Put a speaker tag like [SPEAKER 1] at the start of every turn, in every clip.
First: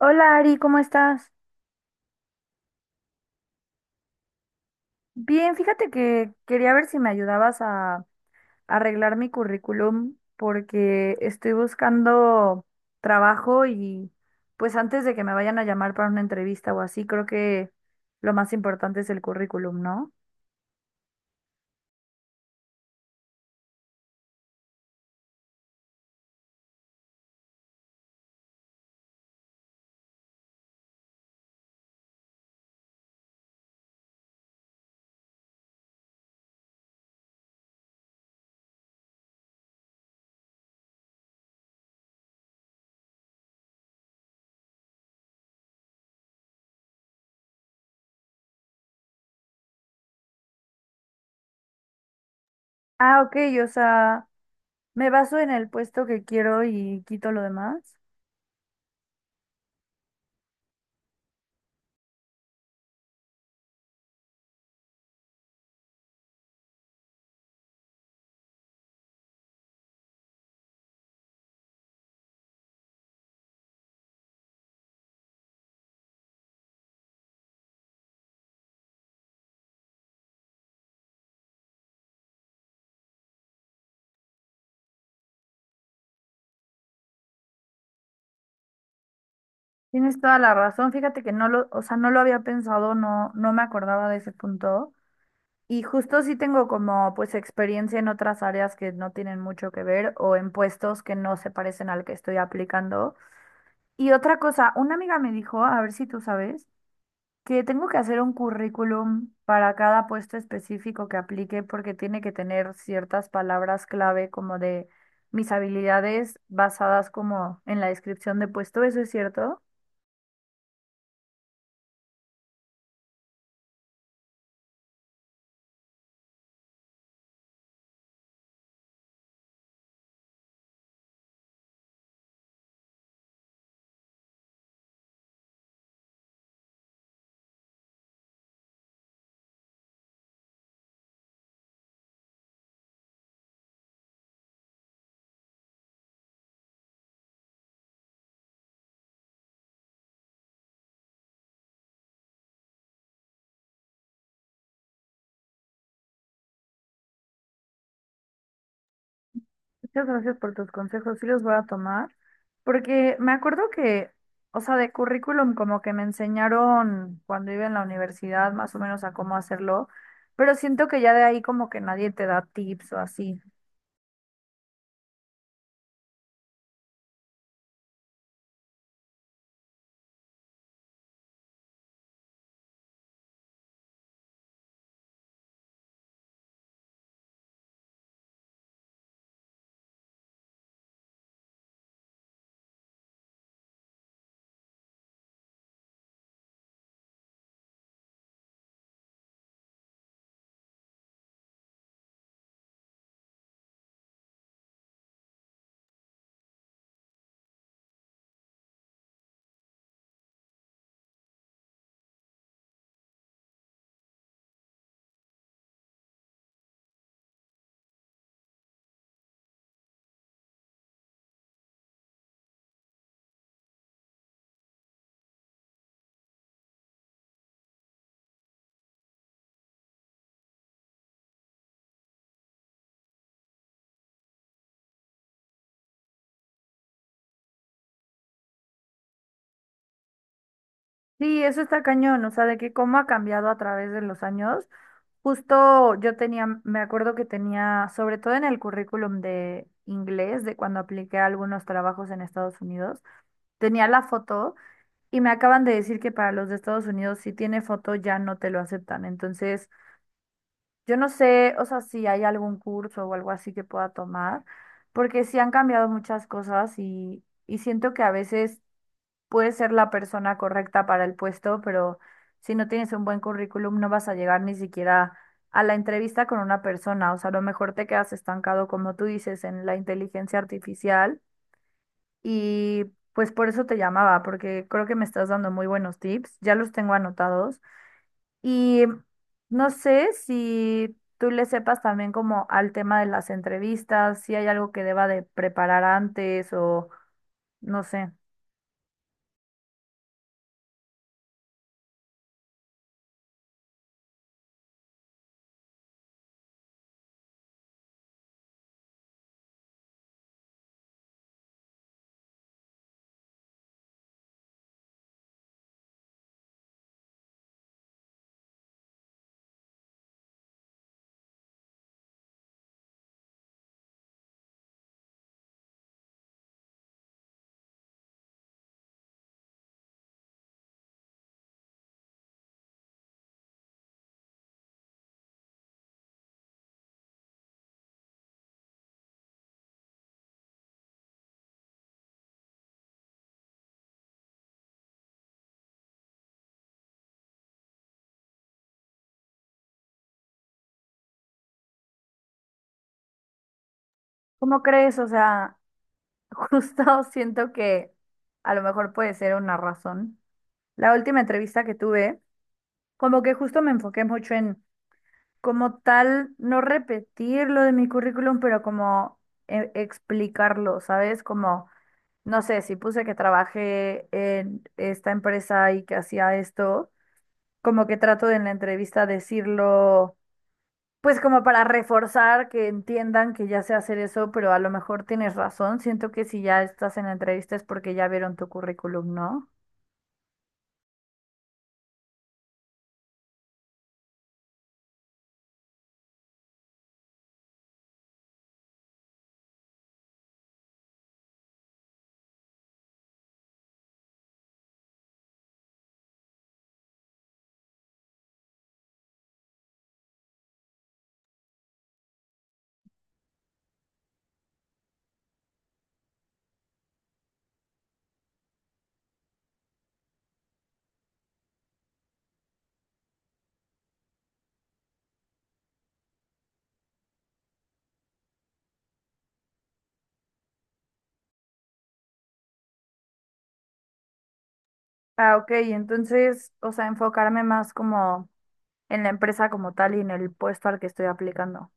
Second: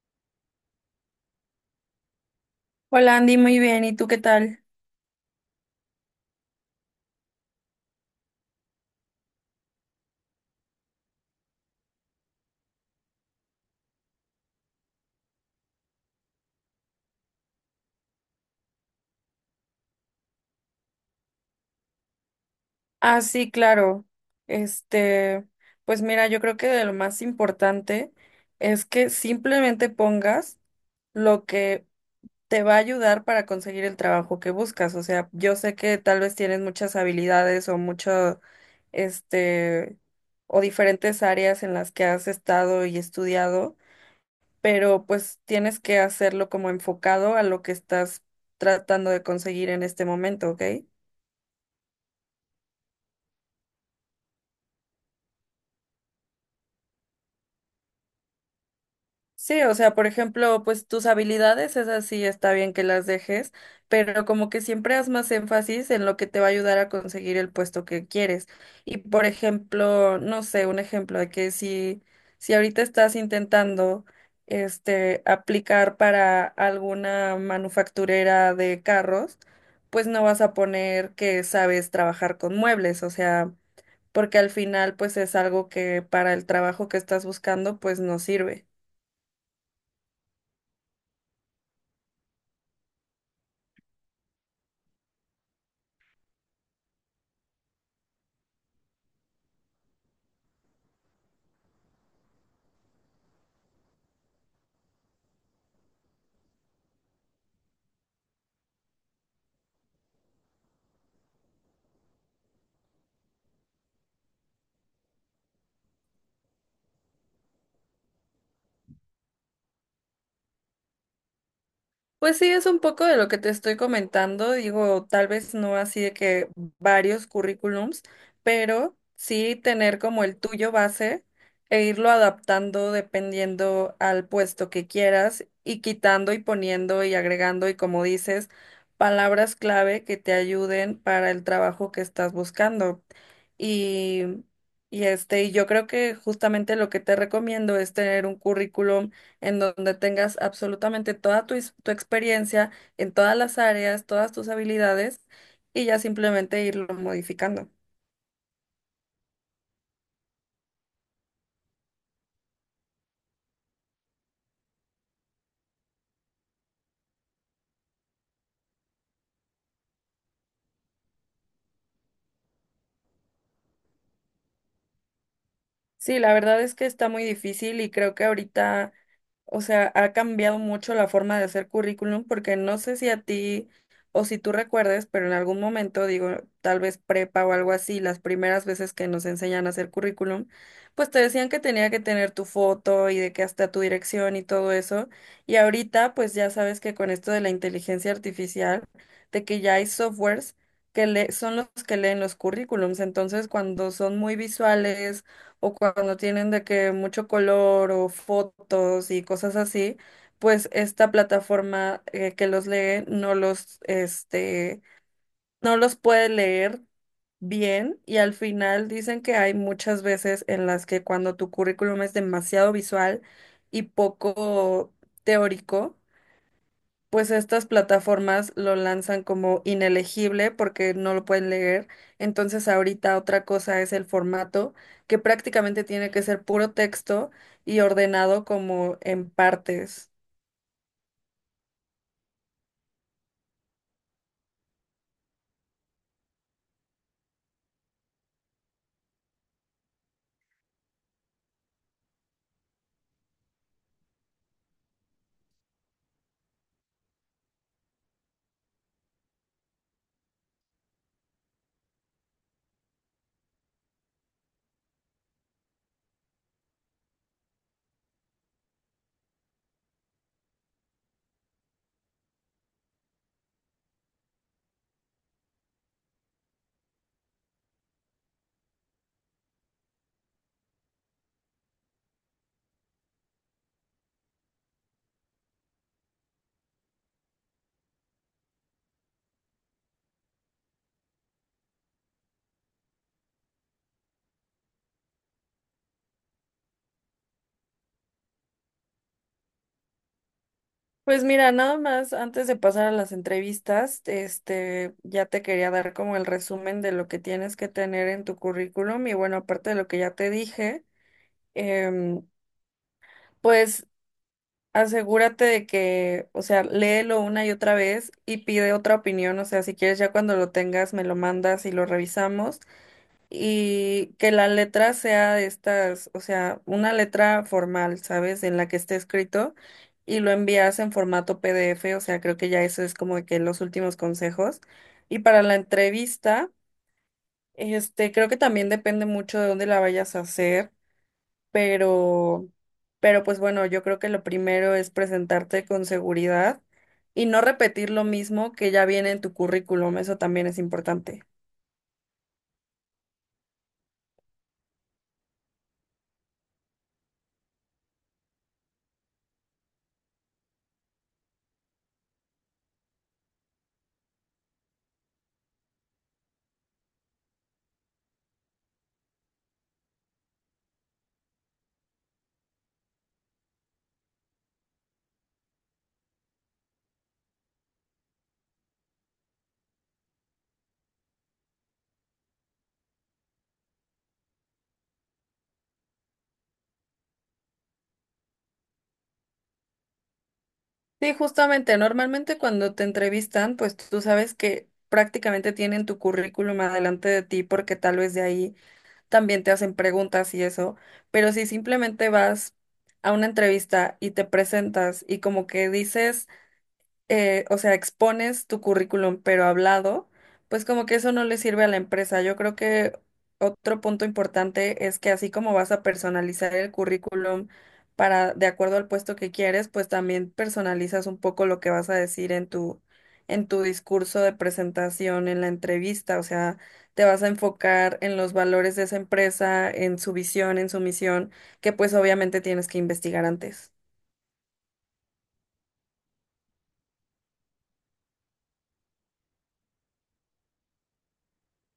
[SPEAKER 1] Hola Ari, ¿cómo estás?
[SPEAKER 2] Hola Andy, muy bien. ¿Y tú qué tal?
[SPEAKER 1] Bien, fíjate que quería ver si me ayudabas a arreglar mi currículum porque estoy buscando trabajo y pues antes de que me vayan a llamar para una entrevista o así, creo que lo más importante es el currículum, ¿no?
[SPEAKER 2] Ah, sí, claro. Este, pues mira, yo creo que lo más importante es que simplemente pongas lo que te va a ayudar para conseguir el trabajo que buscas. O sea, yo sé que tal vez tienes muchas habilidades o mucho, este, o diferentes áreas en las que has estado y estudiado, pero pues tienes que hacerlo como enfocado a lo que estás tratando de conseguir en este momento, ¿ok?
[SPEAKER 1] Ah, ok, o sea, me baso en el puesto que quiero y quito lo demás.
[SPEAKER 2] Sí, o sea, por ejemplo, pues tus habilidades, esas sí está bien que las dejes, pero como que siempre haz más énfasis en lo que te va a ayudar a conseguir el puesto que quieres. Y por ejemplo, no sé, un ejemplo de que si ahorita estás intentando aplicar para alguna manufacturera de carros, pues no vas a poner que sabes trabajar con muebles, o sea, porque al final pues es algo que para el trabajo que estás buscando pues no sirve.
[SPEAKER 1] Tienes toda la razón, fíjate que o sea, no lo había pensado, no me acordaba de ese punto. Y justo sí tengo como pues experiencia en otras áreas que no tienen mucho que ver o en puestos que no se parecen al que estoy aplicando. Y otra cosa, una amiga me dijo, a ver si tú sabes, que tengo que hacer un currículum para cada puesto específico que aplique porque tiene que tener ciertas palabras clave como de mis habilidades basadas como en la descripción de puesto. ¿Eso es cierto?
[SPEAKER 2] Pues sí, es un poco de lo que te estoy comentando. Digo, tal vez no así de que varios currículums, pero sí tener como el tuyo base e irlo adaptando dependiendo al puesto que quieras y quitando y poniendo y agregando y como dices, palabras clave que te ayuden para el trabajo que estás buscando. Y, y yo creo que justamente lo que te recomiendo es tener un currículum en donde tengas absolutamente toda tu, tu experiencia en todas las áreas, todas tus habilidades y ya simplemente irlo modificando.
[SPEAKER 1] Muchas gracias por tus consejos, sí los voy a tomar, porque me acuerdo que, o sea, de currículum como que me enseñaron cuando iba en la universidad más o menos a cómo hacerlo, pero siento que ya de ahí como que nadie te da tips o así.
[SPEAKER 2] Sí, la verdad es que está muy difícil y creo que ahorita... O sea, ha cambiado mucho la forma de hacer currículum porque no sé si a ti o si tú recuerdes, pero en algún momento, digo, tal vez prepa o algo así, las primeras veces que nos enseñan a hacer currículum, pues te decían que tenía que tener tu foto y de que hasta tu dirección y todo eso. Y ahorita, pues ya sabes que con esto de la inteligencia artificial, de que ya hay softwares que le son los que leen los currículums, entonces cuando son muy visuales o cuando tienen de que mucho color o fotos y cosas así, pues esta plataforma que los lee no los puede leer bien y al final dicen que hay muchas veces en las que cuando tu currículum es demasiado visual y poco teórico, pues estas plataformas lo lanzan como inelegible porque no lo pueden leer. Entonces ahorita otra cosa es el formato, que prácticamente tiene que ser puro texto y ordenado como en partes.
[SPEAKER 1] Sí, eso está cañón, o sea, de que cómo ha cambiado a través de los años. Justo yo tenía, me acuerdo que tenía, sobre todo en el currículum de inglés, de cuando apliqué a algunos trabajos en Estados Unidos, tenía la foto. Y me acaban de decir que para los de Estados Unidos, si tiene foto, ya no te lo aceptan. Entonces, yo no sé, o sea, si hay algún curso o algo así que pueda tomar, porque sí han cambiado muchas cosas y siento que a veces puedes ser la persona correcta para el puesto, pero si no tienes un buen currículum, no vas a llegar ni siquiera a la entrevista con una persona. O sea, a lo mejor te quedas estancado, como tú dices, en la inteligencia artificial y pues por eso te llamaba, porque creo que me estás dando muy buenos tips, ya los tengo anotados. Y no sé si tú le sepas también como al tema de las entrevistas, si hay algo que deba de preparar antes o no sé.
[SPEAKER 2] Pues mira, nada más antes de pasar a las entrevistas, ya te quería dar como el resumen de lo que tienes que tener en tu currículum y bueno, aparte de lo que ya te dije, em, pues asegúrate de que, o sea, léelo una y otra vez y pide otra opinión, o sea, si quieres ya cuando lo tengas me lo mandas y lo revisamos y que la letra sea de estas, o sea, una letra formal, ¿sabes? En la que esté escrito y lo envías en formato PDF, o sea, creo que ya eso es como de que los últimos consejos. Y para la entrevista, creo que también depende mucho de dónde la vayas a hacer pero, pero pues bueno, yo creo que lo primero es presentarte con seguridad y no repetir lo mismo que ya viene en tu currículum, eso también es importante.
[SPEAKER 1] ¿Cómo crees? O sea, justo siento que a lo mejor puede ser una razón. La última entrevista que tuve, como que justo me enfoqué mucho en como tal, no repetir lo de mi currículum, pero como explicarlo, ¿sabes? Como, no sé, si puse que trabajé en esta empresa y que hacía esto, como que trato de en la entrevista decirlo, pues como para reforzar que entiendan que ya sé hacer eso, pero a lo mejor tienes razón. Siento que si ya estás en la entrevista es porque ya vieron tu currículum, ¿no?
[SPEAKER 2] Sí, justamente, normalmente cuando te entrevistan, pues tú sabes que prácticamente tienen tu currículum adelante de ti porque tal vez de ahí también te hacen preguntas y eso, pero si simplemente vas a una entrevista y te presentas y como que dices o sea, expones tu currículum, pero hablado, pues como que eso no le sirve a la empresa. Yo creo que otro punto importante es que así como vas a personalizar el currículum para, de acuerdo al puesto que quieres, pues también personalizas un poco lo que vas a decir en tu discurso de presentación, en la entrevista. O sea, te vas a enfocar en los valores de esa empresa, en su visión, en su misión, que pues obviamente tienes que investigar antes.
[SPEAKER 1] Ah, ok, entonces, o sea, enfocarme más como en la empresa como tal y en el puesto al que estoy aplicando.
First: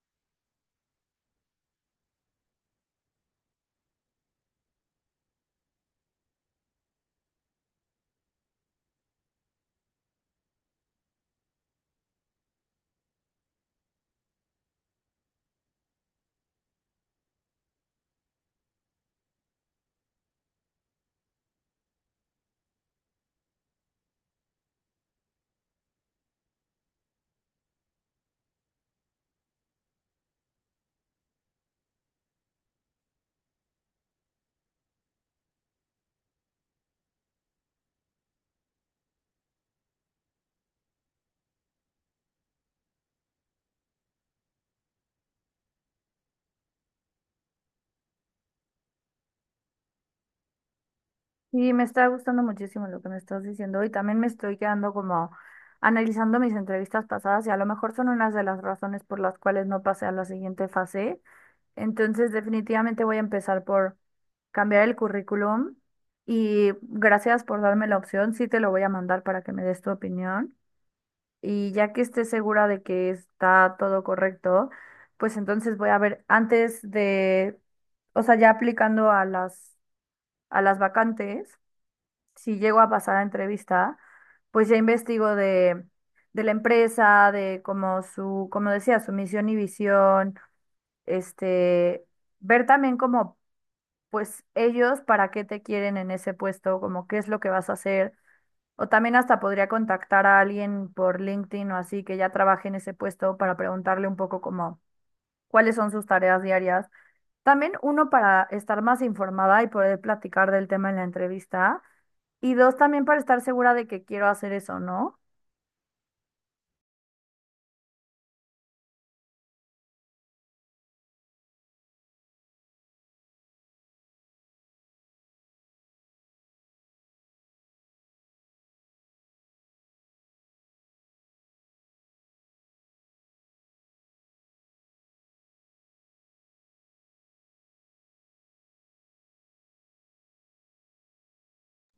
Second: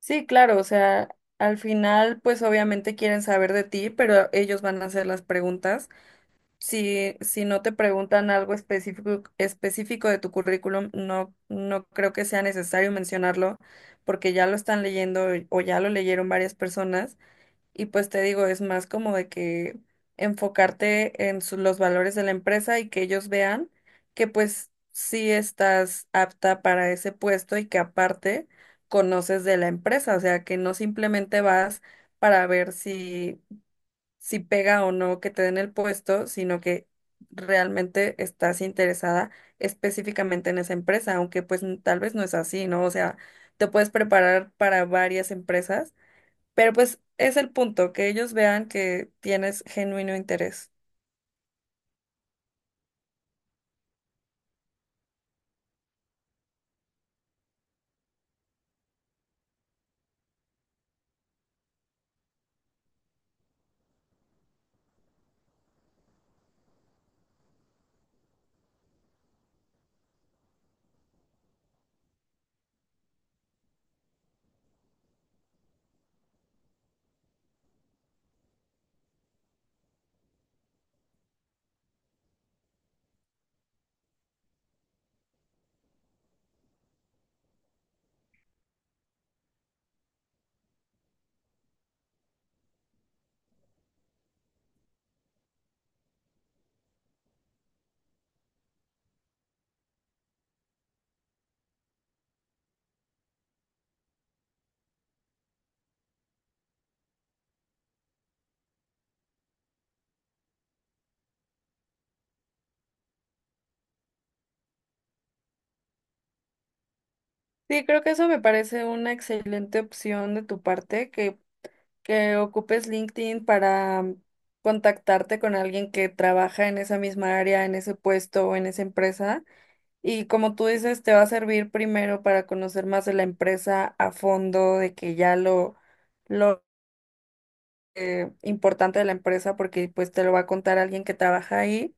[SPEAKER 2] Sí, claro, o sea, al final, pues obviamente quieren saber de ti, pero ellos van a hacer las preguntas. Si, no te preguntan algo específico, específico de tu currículum, no creo que sea necesario mencionarlo, porque ya lo están leyendo o ya lo leyeron varias personas. Y pues te digo, es más como de que enfocarte en los valores de la empresa y que ellos vean que pues sí estás apta para ese puesto y que aparte conoces de la empresa, o sea, que no simplemente vas para ver si pega o no que te den el puesto, sino que realmente estás interesada específicamente en esa empresa, aunque pues tal vez no es así, ¿no? O sea, te puedes preparar para varias empresas pero pues es el punto, que ellos vean que tienes genuino interés.
[SPEAKER 1] Sí, me está gustando muchísimo lo que me estás diciendo y también me estoy quedando como analizando mis entrevistas pasadas y a lo mejor son unas de las razones por las cuales no pasé a la siguiente fase. Entonces, definitivamente voy a empezar por cambiar el currículum y gracias por darme la opción. Sí te lo voy a mandar para que me des tu opinión y ya que esté segura de que está todo correcto, pues entonces voy a ver antes de, o sea, ya aplicando a a las vacantes si llego a pasar a entrevista, pues ya investigo de la empresa, de como su, como decía, su misión y visión, este, ver también como, pues ellos para qué te quieren en ese puesto, como qué es lo que vas a hacer. O también hasta podría contactar a alguien por LinkedIn o así que ya trabaje en ese puesto para preguntarle un poco como cuáles son sus tareas diarias. También uno para estar más informada y poder platicar del tema en la entrevista. Y dos, también para estar segura de que quiero hacer eso, ¿no?
[SPEAKER 2] Sí, creo que eso me parece una excelente opción de tu parte, que ocupes LinkedIn para contactarte con alguien que trabaja en esa misma área, en ese puesto o en esa empresa. Y como tú dices, te va a servir primero para conocer más de la empresa a fondo, de que ya lo importante de la empresa, porque pues te lo va a contar alguien que trabaja ahí.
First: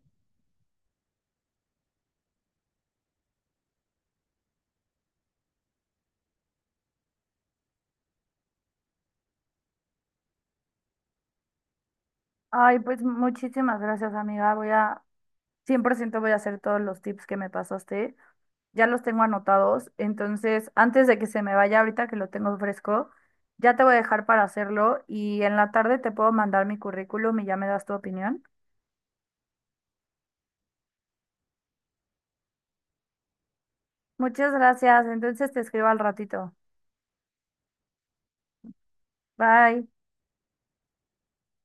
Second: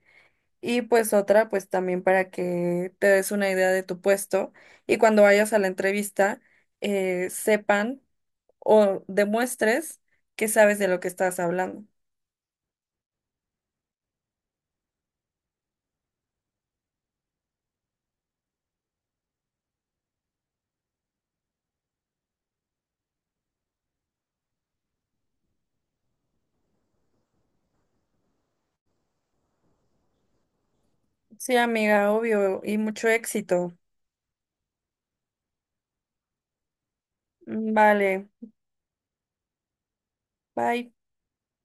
[SPEAKER 2] Y pues otra, pues también para que te des una idea de tu puesto y cuando vayas a la entrevista sepan o demuestres que sabes de lo que estás hablando.
[SPEAKER 1] Ay, pues muchísimas gracias, amiga. 100% voy a hacer todos los tips que me pasaste. Ya los tengo anotados. Entonces, antes de que se me vaya ahorita que lo tengo fresco, ya te voy a dejar para hacerlo y en la tarde te puedo mandar mi currículum y ya me das tu opinión.
[SPEAKER 2] Sí, amiga, obvio, y mucho éxito.
[SPEAKER 1] Muchas gracias. Entonces te escribo al ratito.
[SPEAKER 2] Mm, vale,
[SPEAKER 1] Bye.
[SPEAKER 2] bye.